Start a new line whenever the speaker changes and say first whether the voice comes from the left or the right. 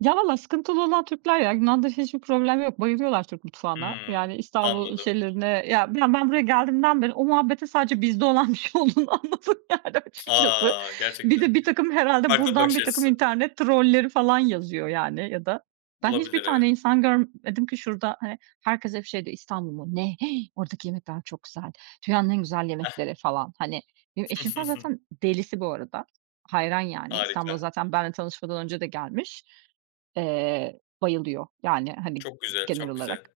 right: Ya vallahi sıkıntılı olan Türkler ya, Yunan'da hiçbir problem yok, bayılıyorlar Türk mutfağına.
left: Hıı.
right: Yani İstanbul
left: Anladım.
right: şeylerine, ya, ben ben buraya geldiğimden beri o muhabbetin sadece bizde olan bir şey olduğunu anladım yani açıkçası.
left: A!
right: Bir
left: Gerçekten
right: de birtakım herhâlde
left: farklı
right: buradan
left: bakış
right: birtakım
left: açısı.
right: internet trolleri falan yazıyor, yani, ya da ben hiçbir
left: Olabilir
right: tane
left: evet.
right: insan görmedim ki şurada, hani, herkes hep şey diyor "İstanbul mu? Ne? Oradaki yemekler çok güzel. Dünyanın en güzel
left: Heh.
right: yemekleri" falan. Hani, benim eşim falan zaten delisi bu arada. Hayran yani İstanbul'a
left: Harika.
right: zaten benimle tanışmadan önce de gelmiş. Eee, bayılıyor yani, hani,
left: Çok güzel,
right: genel
left: çok güzel.
right: olarak.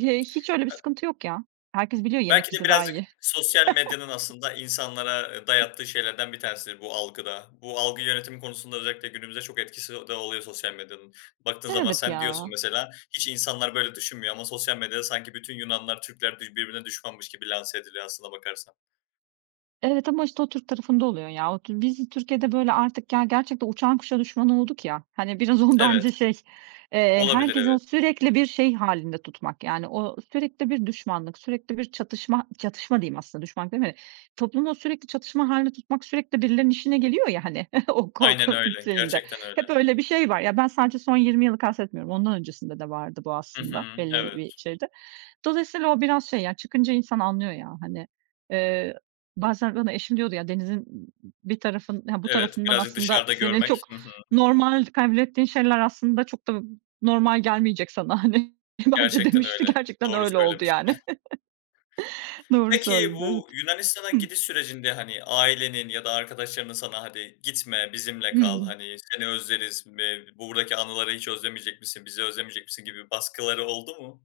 right: He hiç öyle bir
left: [unintelligible]
right: sıkıntı yok ya. Herkes biliyor, yemek
left: Belki de
right: bizde daha
left: birazcık
right: iyi.
left: sosyal medyanın aslında insanlara, ııı, dayattığı şeylerden bir tanesidir bu algı da. Bu algı yönetimi konusunda özellikle günümüzde çok etkisi de oluyor sosyal medyanın. Baktığın zaman
right: Evet
left: sen diyorsun
right: ya.
left: mesela hiç insanlar böyle düşünmüyor ama sosyal medyada sanki bütün Yunanlar Türkler bir birbirine düşmanmış gibi lanse ediliyor aslına bakarsan.
right: Evet ama işte o Türk tarafında oluyor ya. O tür biz Türkiye'de böyle artık, ya, gerçekten uçan kuşa düşman olduk ya, hani, biraz o
left: Evet.
right: bence şey, eee,
left: Olabilir
right: herkesi o
left: evet.
right: sürekli bir şey hâlinde tutmak. Yani o sürekli bir düşmanlık, sürekli bir çatışma, çatışma diyeyim aslında, düşmanlık deme Toplumu sürekli çatışma hâlinde tutmak sürekli birilerinin işine geliyor ya hani o
left: Aynen
right: korku
left: öyle,
right: şeyinde.
left: gerçekten
right: Hep
left: öyle.
right: öyle bir şey var, ya, ben sadece son 20 yılı kastetmiyorum, ondan öncesinde de vardı bu
left: Hı
right: aslında
left: hı,
right: belli bir
left: evet.
right: [unintelligible] Dolayısıyla o biraz şey ya çıkınca insan anlıyor ya hani, eee, bazen bana eşim diyordu, ya, denizin b b bir tarafın ha bu
left: Evet,
right: tarafından
left: birazcık
right: aslında
left: dışarıda
right: senin
left: görmek.
right: çok
left: Hı hı.
right: normal kabul ettiğin şeyler aslında çok da b normal gelmeyecek sana. Hani, bence
left: Gerçekten
right: demişti,
left: öyle,
right: gerçekten
left: doğru
right: öyle oldu,
left: söylemiştir. Heh.
right: yani. Doğru
left: Peki
right: söyledi.
left: bu
right: Evet.
left: Yunanistan'a
right: Hı.
left: gidiş sürecinde, hani ,ailenin ya da arkadaşlarının sana "Hadi gitme, bizimle kal,
right: Hımm.
left: hani, seni özleriz, be buradaki anıları hiç özlemeyecek misin, bizi özlemeyecek misin" gibi baskıları oldu mu?